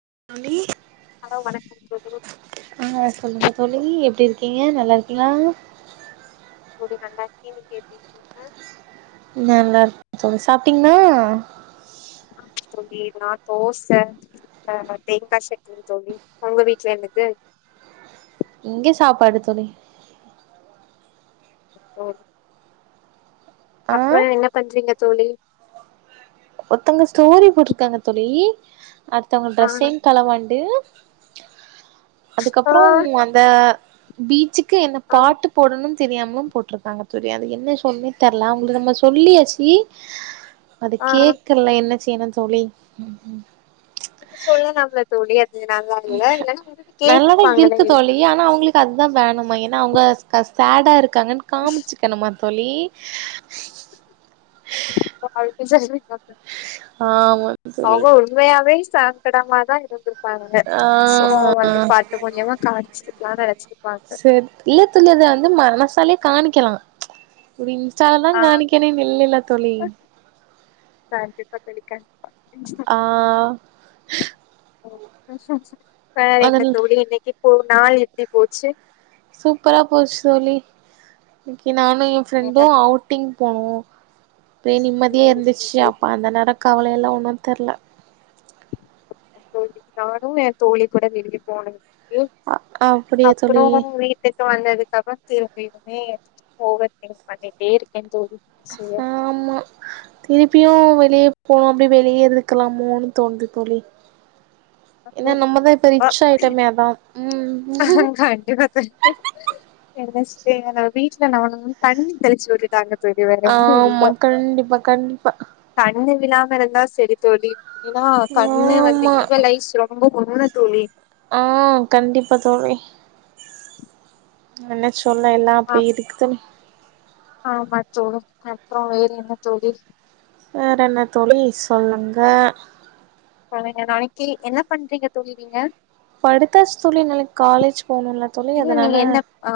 [unintelligible] Hello வணக்கம் தோழி ஆ சொல்லுங்க தோழி எப் எப்டி இருக்கீங்க நல்லா இருக்கீங்ளா தோழி நல்லாருக்கே நீங்க எப்டி இருக்கீங்க நல்லா இருக் தோழி சாப்டீங்லா ஆமா தோழி நா தோச ஆ தேங்கா சட்னி தோழி உங்க வீட்ல என்னது இங்க சாப்பாடு தோழி தோழி ஆ அப்ரோ என்ன பண்றீங்க தோழி ஒர்த்தங்க ஸ்டோரி போட்ருக்காங்க தோழி அடுத்தவங்க ஆ ட்ரெஸ்ஸிசையு களவாண்டு ஆ அதுக்கப்பறோ ம் அந்த பீச்சுக்கு என்ன ஆ பாட்டு போடணும் தெரியாமலு போட்ருக்காங்க தோழி அது என்ன சொல்லி தெரல அவங்ள்க் நம்ம சொல்லியாசி அது ஆ நீங்க கேக்கல என்ன செய்னு தோழி நீங்க சொல்லலாம்ல தோழி அது நல்லா இல்ல ம் இல்லன்னா உங்ககிட்ட நல்லாதான் கேட்ருப்பாங்களே இருக்கு தோழி ஆனா அவங்ளுக்கு அதான் வேணுமா ஏன்னா அவங்க ஷேடா இருக்காங்கன்னு காம்ச்சுக்கணுமா தோழி [unintelligible] ஆமா தோழி அவோ உண்மையாவே சங்கடமாதா இருந்துரு ப்பாங்க ஆ சோ வந்து பாட்டு மூலியமா காம்ச்சுருக்காலானு நனச்சிருப்பாங்க இது வந்து மனசாலே காமிக்கலா ஒரு இன்ஸ்டாலதா ஆ காமிக்கணு இல்லல தோழி [unintelligible] ஆ வேற என்ன அதில் தோழி இன்னைக்கு இப்ப நாள் எப்படி போச்சு சூப்பரா போச்சு தோழி இனிக்கு நானும் எ ஃப்ரெண்டும் என்னலாம் அவுட்டிங் போனோம் அப்ப நிம்மதியே இருந்துச்சு அப்ப அந்த நேரம் கவலைல்லா ஒன்னு தெர்ல அப்போ இனிக்கு நானும் என் தோழி கூட வெளிய போன கு அ அப்படியா தோழி அப்ரோ வீட்டுக்கு வந்ததுக்கு அப்ரோ திரும் எப்பயுமே ஓவர்திங் பண்ணிட்டே இருக்க தோழி சரி, ஆமா திருப்பியு வெளியப் போகாமலேயே வெளியே இருந்துக்கலாமோன்னு தோணுது தோழி ஏனா அப்புறம் நம்மதா இப்ப ரிட்ச் ஆயிட்டமே அதான் உம் அஹ் நெனஸ்டே வீட்டுல நம்மள வந்து தண்ணி தெளிச்சு விட்டுட்டாங்க தோழி வேற ஒன்னு ஆமா கண்டிப்பா கண்டிப்பா ண்ணு விழாம இருந்தா சரி தோழி ஏனா கண்ணு வந்து ஆமா ஈவலைஸ் ரொம்ப [unintelligible] தோழி ஆ கண்டிப்பா தோழி என்ன சொல்ல எல்லா ஆ அப்படி இருக்குதுன்னு ஆமா தோடு அப்ரோ வேற என்ன தோழி வேற என்ன தோழி சொல்லுங்க பலக நாலைக்கி என்ன பண்றீங்க தோழி நீங்க படுத்தாச்சு தோழி நாளைக்கு காலேஜ் போணுல தோழி இல்ல அதனால நீங்க என்ன ஆ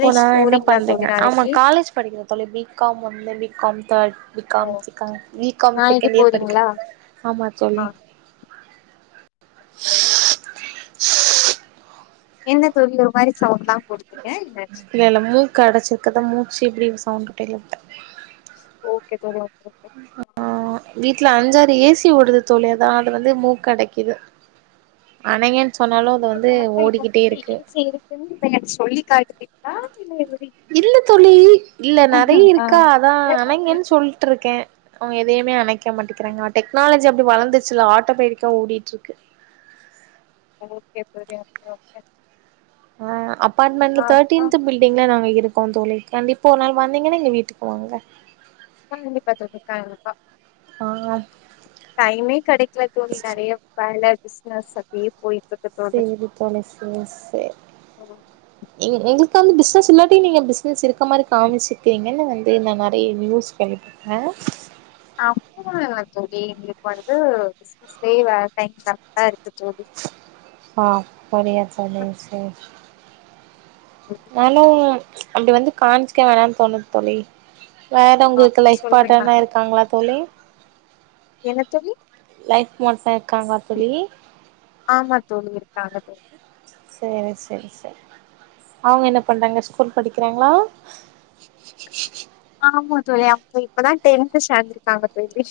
ஓ நான் என்ன போறீங்களா தோழி பண்றீங்க ஆமா நாளைக்கி காலேஜ் படிக்கிற தோழி B com [unintelligible] B com third B ஓ காம் செகண் ஓகே பி தோழி காம் நாளைக்கி செகண்ட் இயர் படிக்கிற போறீங்களா ஆமா ஆ தோழி தோழி என்ன தோழி ஒரு மாரி சௌண்ட்ல இல்ல இல்ல மூக்கு அடைச்சிருக்கதான் மூச்சு இப்படி சவுண்ட் [unintelligible] ஓகே தோழி ஓகே ஓகே அ அ வீட்டுல அஞ்சாறு ஏசி ஓடுது தோழிஅதா அது வந்து மூக் அடைக்குது அணைங்கன் சொன்னாலு அது வந்து ஹாஸ்பிட்டல்ல வந்தா இப்ப ஓடிக்கிட்டே உங்ககிட்ட இருக்கு ஏ சி இருக்குன்னு இப்ப எனக்கு சொல்லி காட்டுறீங்களா இல்ல எப்டி இல்ல தோழி இல்ல நறைய ஆ இருக்கா அதான் ஏக்கம் அணைங்கன் ஏக்கம். சொல்ட்டு இருக்க அவங்க எதையுமே அணைக்க மாட்டேகிறாங்க டெக்னாலஜி அப்படி வளர்ந்து சில ஆட்ட பேடிக்கா ஓடிட்டுருக்கு ஓகே தோழி ஓகே ஓகே ம் அப்பார்ட்மெண்ட்ல ஆ ஆ தேர்டீ்ன்த் பில்டிங்ல நாங்க இருக் கோ தோழி கண்டிப்பா ஒரு நாள் வந்தீங்கன்னா எங்க வீட்டுக்கு வாங்க கண்டிப்பா தோழி கண்டிப்பா ஆ டைமே கடைக்கல தோழி நறைய வேல பிஸ்னஸ் அப்டியே போயிட் செரி தோழி செர் செர் எ எங்களுக் காந்து பிஸ்னஸ் இல்லாட்டியும் நீங்க பிஸ்னஸ் இருக்க மாரி காமிச்சுக்கிறீங்கன்னு வந்து நான் நறைய நியூஸ் கேள்விப்பட்ட அப்டிலா இல்ல தோழி எங்களுக்கு வந்து பிசினஸ்லயே வேல டைட்டாதா இருக்கு தோழி அப்படியா தோழி செர் நானும் அப்டி வந்து கான்ச்சுக்க வேணானு தோணுது தோழி வேற உங்களுக்கு அப்டி லைஃப் சொல்றீங்களா பார்ட்னர்னா இருக்காங்களா தோழி என்ன தோழி லைஃப் மாட்ஸ்லா இருக்காங்களா தோழி ஆமா தோழி இருக் காங்க தோழி செரி செரி செர் அவங்க என்ன பண்றாங்க ஸ்கூல் படிக்கிறாங்களா ஆமா தோழி அ இப்பதா டென்து ஷாந்துருக்காங்க தோழி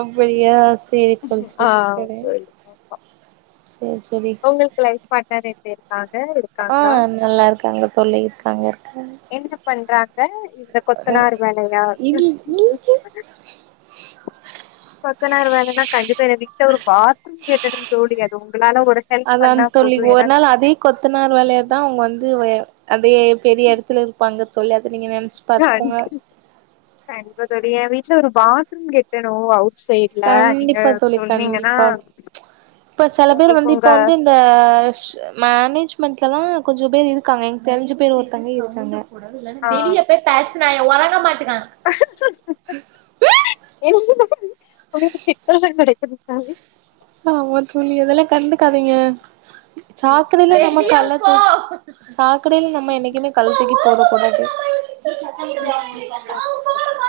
அப்படியா சேரி தோழி ஆ சேரி சேரி தோழி ஆமா சேரி தோழி ஒங்கள்க்கு லைஃப் பாட்னர் எப்டி இருக் ஆ நல்லாருக்காங்க தொல்லை இர்க்காங்க என்ன பண்றாங்க இந்தக் கொத்தனார் வேலயா கொத்தனார் வேலன்னா கண்டிப்பா என்னை விக்ச ஒரு பாத்ரூம் கேட்டட தோழி அது உங்களால ஒரு ஹெல்ப் அதான் பண்ணா தோழி போது ஒர் நாள் அதே கொத்தனார் வேலயதா அவுங் வந்து வே அந் வே பெரிய எடத்துல இருப்பாங்க தோழி அத நீங்க நெ னச் பாத்க்கோங்க அதோடி எ வீட்ல ஒரு பாத்ரூம் கெட்டணு அவு செய்ட்ல நீங்க கண்டிப்பா தோழி சொன்னீங்கனா கண்டிப்பா இப்ப செல பேர் வந்து இப்ப வந்து இந்த ஷ மேனேஜ் மண்ட்லதா கொஞ்சோ பேர் இருக்காங்க எனக் தெர்ஞ்ச பேரு ஒருத்தங்க இருக்காங்க ஆ வெளிய பேய் பேஸ்னாய ஒறங்க மாட்டுக்கா என் னா ஒங்களுக்கு டிப்பரஷன் கெடைப்பதற்காக்வே ஆமா தோழி அதெல்லா கண்டுக்காதீங்க ம் சாக்கடைல நம்ம கண்டிப்பா கல்ல தோழி தூக் சாக்கடைல நம்ம என்னக்குமே கல்லத் தூக்கி போடு தொடாதே [inaudible] ம். கண்டிப்பா தோழி.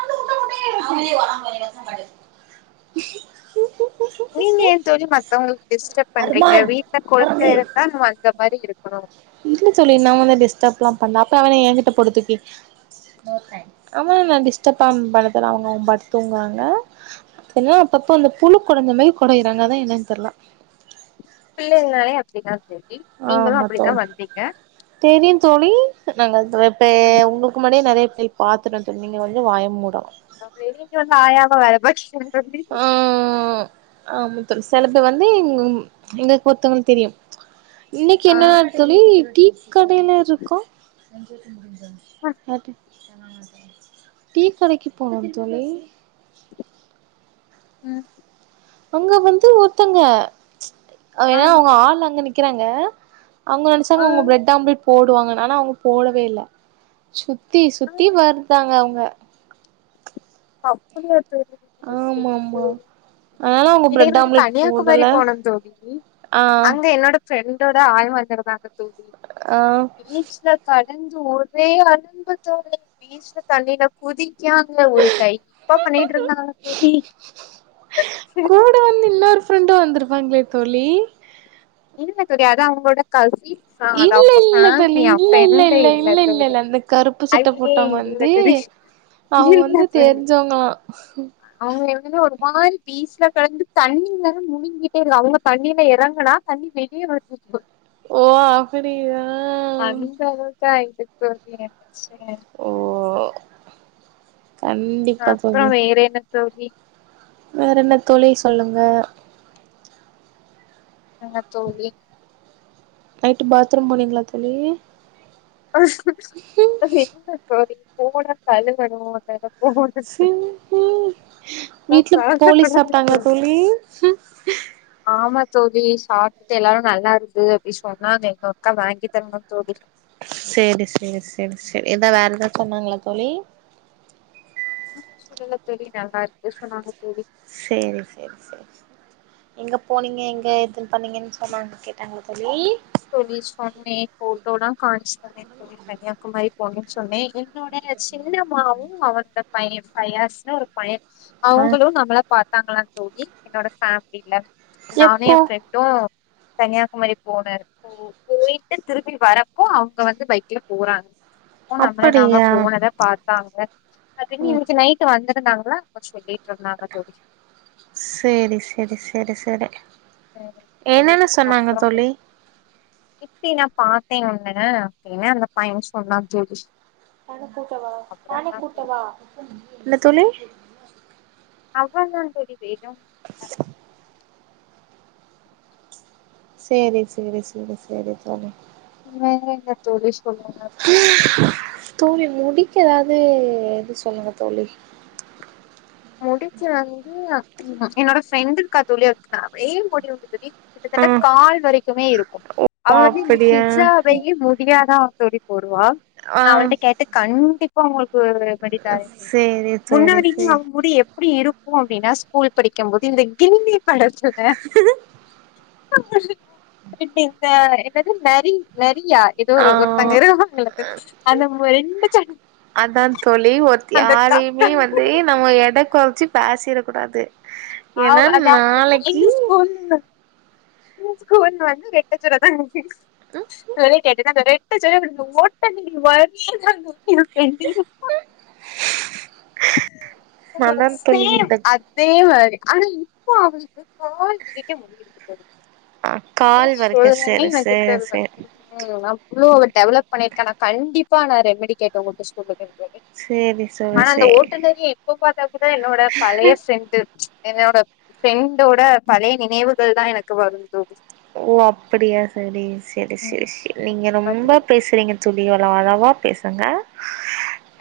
நீங்க ஏன் தோழி மத்தவுங்ளுக்கு டிஸ்டப் பண்றீங்க வீட்ல கொலந்த ஒறங்கு இருந்தான்ம் மாரி இருக்குணு இல்ல தோழி நாவன டிஸ்டர்ப்லா பண்ல அப்ப அவன என்கிட்ட போடு தூக்கி அமே நா டிஸ்டப்பாம் பண்ண தேவ்ல அவங் அவு பாட்டு தூங்குவாங்க தென்னா அப்பப்ப அந்த பூன கொடஞ்ச மயி கொடையிறாங்க அதா என்னன் தெர்ல பிள்ளைங்னாலே அப்டிதா ஜோகி நீங்களு ஆமா அப்புடிதா தோழி வந்தீங்க தெரியு தோழி நாங்க அதுரப்பயே ம் உங்ளுக் மடே நெறைய ஃபை பாத்துடத்து நீங்க வந்து வாய மூடலா அப்லே நீங்க வந்து ஆயாம்மா வேல பக் ஷ ஆ ஆம செலப்பெ வந்து இங்கும் எங்கக்கு ஒர்த்தவ்ங்ள் தெரியு இன்னக்கி ஆ என்னா தோழி டீ கடைல இருக்கோ யாட்டு டீ கடக்கி போனோ தோழி ம் அங்க வந்து ஒர்த்தங்க ஆ எனா அவுங்க ஆள் அங்க நிக்கிறாங்க அவுங்க ஆ நெனச்சாங்க அவுங்க பிரெட் ஆம்லெட் போடுவாங்கனு அனா அவுங்க போடவே இல்ல சூ தி சுத்தி ஆ வர்தாங்க அவுங்க அப்புடியாத் ஆமாம்மா இதே மாரி கனியாகுமரி போனோ தோழி ஆ அங்க என்னோட ஃப்ரெண்டோட ஆய வந்துருந்தாங்க தோழி ஆ பீச்ல கட் லஞ்சு ஒரே அலும்பு தோழி பீச்ல தண்ணில குதிக்கியாங்க டைப் பா பண்ணிகிட் இருந்தாங்க தோழி [unintelligible] வாங்ளே தோழி இல்ல தோழி அதா அவுங்கோட கசி ச அது இல்ல அவுங் பஸ்ன இல்ல தோழி யா இல்ல இல்ல ஃப்ரெண்ட இல்ல இதுல இல்ல இல்ல தோழி இல்ல அந்த கருப்பு சட்ட ஐய்யே போட்டவங்க இல்ல வந்து தெரி அவங்க இல்ல வந்து தோழி தெரிஞ்சவங்களா அவுங்க எங்கன ஒரு மாரி பீச்ல கலந்து தண்ணிங்லர முலுங்கிட்டேருகா அவுங்க தண்ணில எறங்குனா தண்ணி வெளிய வர்து இருக்கு தோள் ஓ அப்பிடியா அந்த ஓ [unintelligible] கண்டிப்பா அப்ரொ வேற என்ன தோழி வேறென்ன தோழி சொல்லுங்க தங்க தோழி நைட்டு் பாத்ரூம் போனீங்ளா தோழி இல்ல தோழி போனா கழுவனு அந்த எடோ சிம்பு வீட்ல போலி சாப்ட்டாங்ளா தோழி ஆமா தோழி சாப்ட்டுட்டு எல்லாரு நல்லா இருக்கு அப்டி சொன்னாங்க எங்க அக்கா வாங்கி தரணு தோழி சேரி சேரி சேரி சேரி எதா வேற எதா சொன்னாங்ளா தோழி சொல்லல தோழி நல்லா இருக்கு சொன்னாங்க தோழி சேரி சேரி சேரி எங்க போனீங்க எங்க எதுன்னு பண்ணீங்கன்னு அம்மாங் கேட்டாங்ளா தோழி தோழி சொன்னே போட்டோல்லா பொண்ணுனு சொன்னே அவனோட சின்னம்மாவு அவனோட பையன் பயாஸ்னு ஒரு பையன் ஆ அவுங்களும் நம்மள பா பண்றாங்கலா தோழி என்னோட ஃபேமிலில நானு எப்போ என் ஃப்ரெண்டு கன்னியாகுமரி போனாரு போ போயிட்டு திரும்பி வரப்போ அவுங்க வந்து பைக்ல போறாங்க அப்போ நம்மள நாம அப்படியா போனத பாத்தாங்க அப்டின்னு ஓ இன்னிக்கு நைட்டு வந்து இருந்தாங்ளா அப்ப சொல்லிட்டு இருந்தாங்க தோழி சேரி சேரி சேரி சேரி அஹ் தோழி என்னன்ன சொன்னாங்க தோழி அப்டி நான் பாத்தேன் உன்ன அப்டின்னு அந்த பையன் சொன்னா தோழி சானி கூட்டவா சானி அவ்ளதா தோழி கூட்டவா என்ன தோழி அவுங்கதா தோழி வேணும் சேரி சேரி சேரி சேரி தோழி வேற என்ன தோழி சொல்லுங் [unintelligible] தோழி முடிக்கு எதாவது இது சொல்லுங்க தோழி முடிக்கு வந்து என்னோட ஃப்ரெண்டு இருக்கா தோழி அவுளுக்கு நெறயா முடி உண்டு தோழி ஆ ட கால் வரைக்குமே இருக்கு அவ ஓ வந்து இந்த அப்படியா [unintelligible] முடியா தான் தோழி போ துவா ஆ நா அவள்ட்ட கேட்டு கண்டிப்பா உங்களுக்கு ஒரு ரெமிடிதாயே சேரி தோழி முன்னாடி சேரி அவ முடி எப்டி இருக்கு அப்டினா ஸ்கூல் படிக்கும்போது இந்த கில்லி படத்துல எப்டி இந்த என்னது நரி ந ரியா எதோ ஒரு ஆ ஒருத்தங்க இருப்பாங்கல்ல அந்த மா ரெண்டு ஜட அதான் தோழி ஒருத்தி யாரையுமே வந்து நம்ம எட குறச்சு பேசிட கூடாது ஏன்னா ஆவ் அதாவது நாளைக்கி எங்க ஸ்கூல் ஸ்கூல் வந்து ரெட்ட ஜடதா [unintelligible] ரெட்ட ஜட [unintelligible] அதா தோழி சேம் இந்த அதே மாரி ஆனா இப்போ அவுளுக்கு கால் வரைக்கு முடியிருக்கு தோழி ஆ என்ன கால் வரைக்கு சொல்றுதுனே சேரி எனக்கு சேரி தெர்ல சேரி ம் அவ்ளோ டெவலப் பண்ணிருக்க நா கண்டிப்பா நா ரெமிடி கேட்டு உங்களுக்கு சொல்லுவ சேரி தோழி சேரி அந்த ஓட்டு நரிய இப்ப பாத்தா கூட என்னோட பழய ஃப்ரெண்டு என்னோட ஃப்ரெண்டோட பழய நினைவுகள்தா எனக்கு வருந் தோழி ஓ அப்டியா சேரி சேரி சேரி சேரி நீங்க ம் ரொம்ப பேசுறீங்க தோழி அளவா பேசுங்க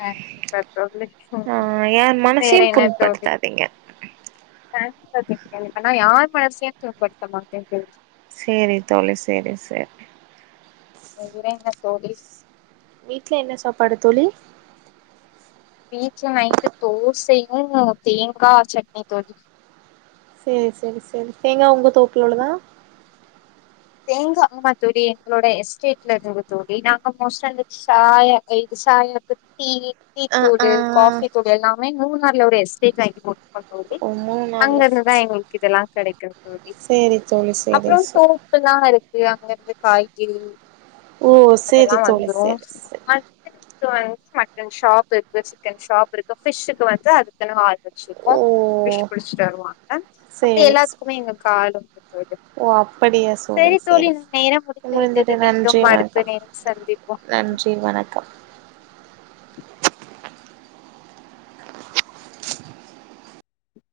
கண்டிப்பா தோழி ஆ ஏ வேற மனசையு என்ன தோழி புண்படுத்தாதீங்க [unintelligible] நா யார் மனசயு துன்படுத்த மாட்டேன் தோழி சேரி தோழி சேரி சேரி வேற என்ன தோழி வீட்ல என்ன சாப்பாடு தோழி வீட்ல நைட்டு தோசையு தேங்கா சட்னி தோழி சேரி சேரி சேரி தேங்கா உங்க தோப்புலோடதா தேங்கா ஆமா தோழி எங்களோட எஸ்டேட்ல இருந்து தோழி நாங்க மோஸ்ட்டா இந்த சாயக்கை சாயாக்கு டீ டீ ஆ ஆ தூளு காஃபி தூளு எல்லாமே மூணாறுல ஒரு எஸ்டேட் வாங்கிபோ ஆமா தோழி ஓ மூணு நாள்ல அங்கயிருந்துதா எங்களுக்கு இதெல்லா கெடைக்கு தோழி சேரி தோழி சேரி அப்றோ சேரி சோப்புல்லா பருப்பு அங்க இருந்து காய்கறி ஓ அதெல்லா சேரி தோழி வந்துரு சேரி சேரி வந்து [inaudible] மட்டன் ஷாப் இருக்கு சிக்கன் ஷாப் இருக்கு ஃபிஷுக்கு வந்து அதுக்குன்னு ஆள் இரு வெச்சிருக்கோ ஓ ஃபிஷ் பிடிச்சி தருவாங்க அப்டியே சேரி சே எல்லாத்துக்குமே எங்களுக்கு ஆளு ஓ அப் அப்படியா சகோதரி தோழி சேரி நம் நேரம் முடிந்து எம்மா விட்டது எந்துடைய நன்றி மீண்டும் அடுத்த வணக்கம் நேரம் சந்திப்போம் நன்றி வணக் வணக்கம்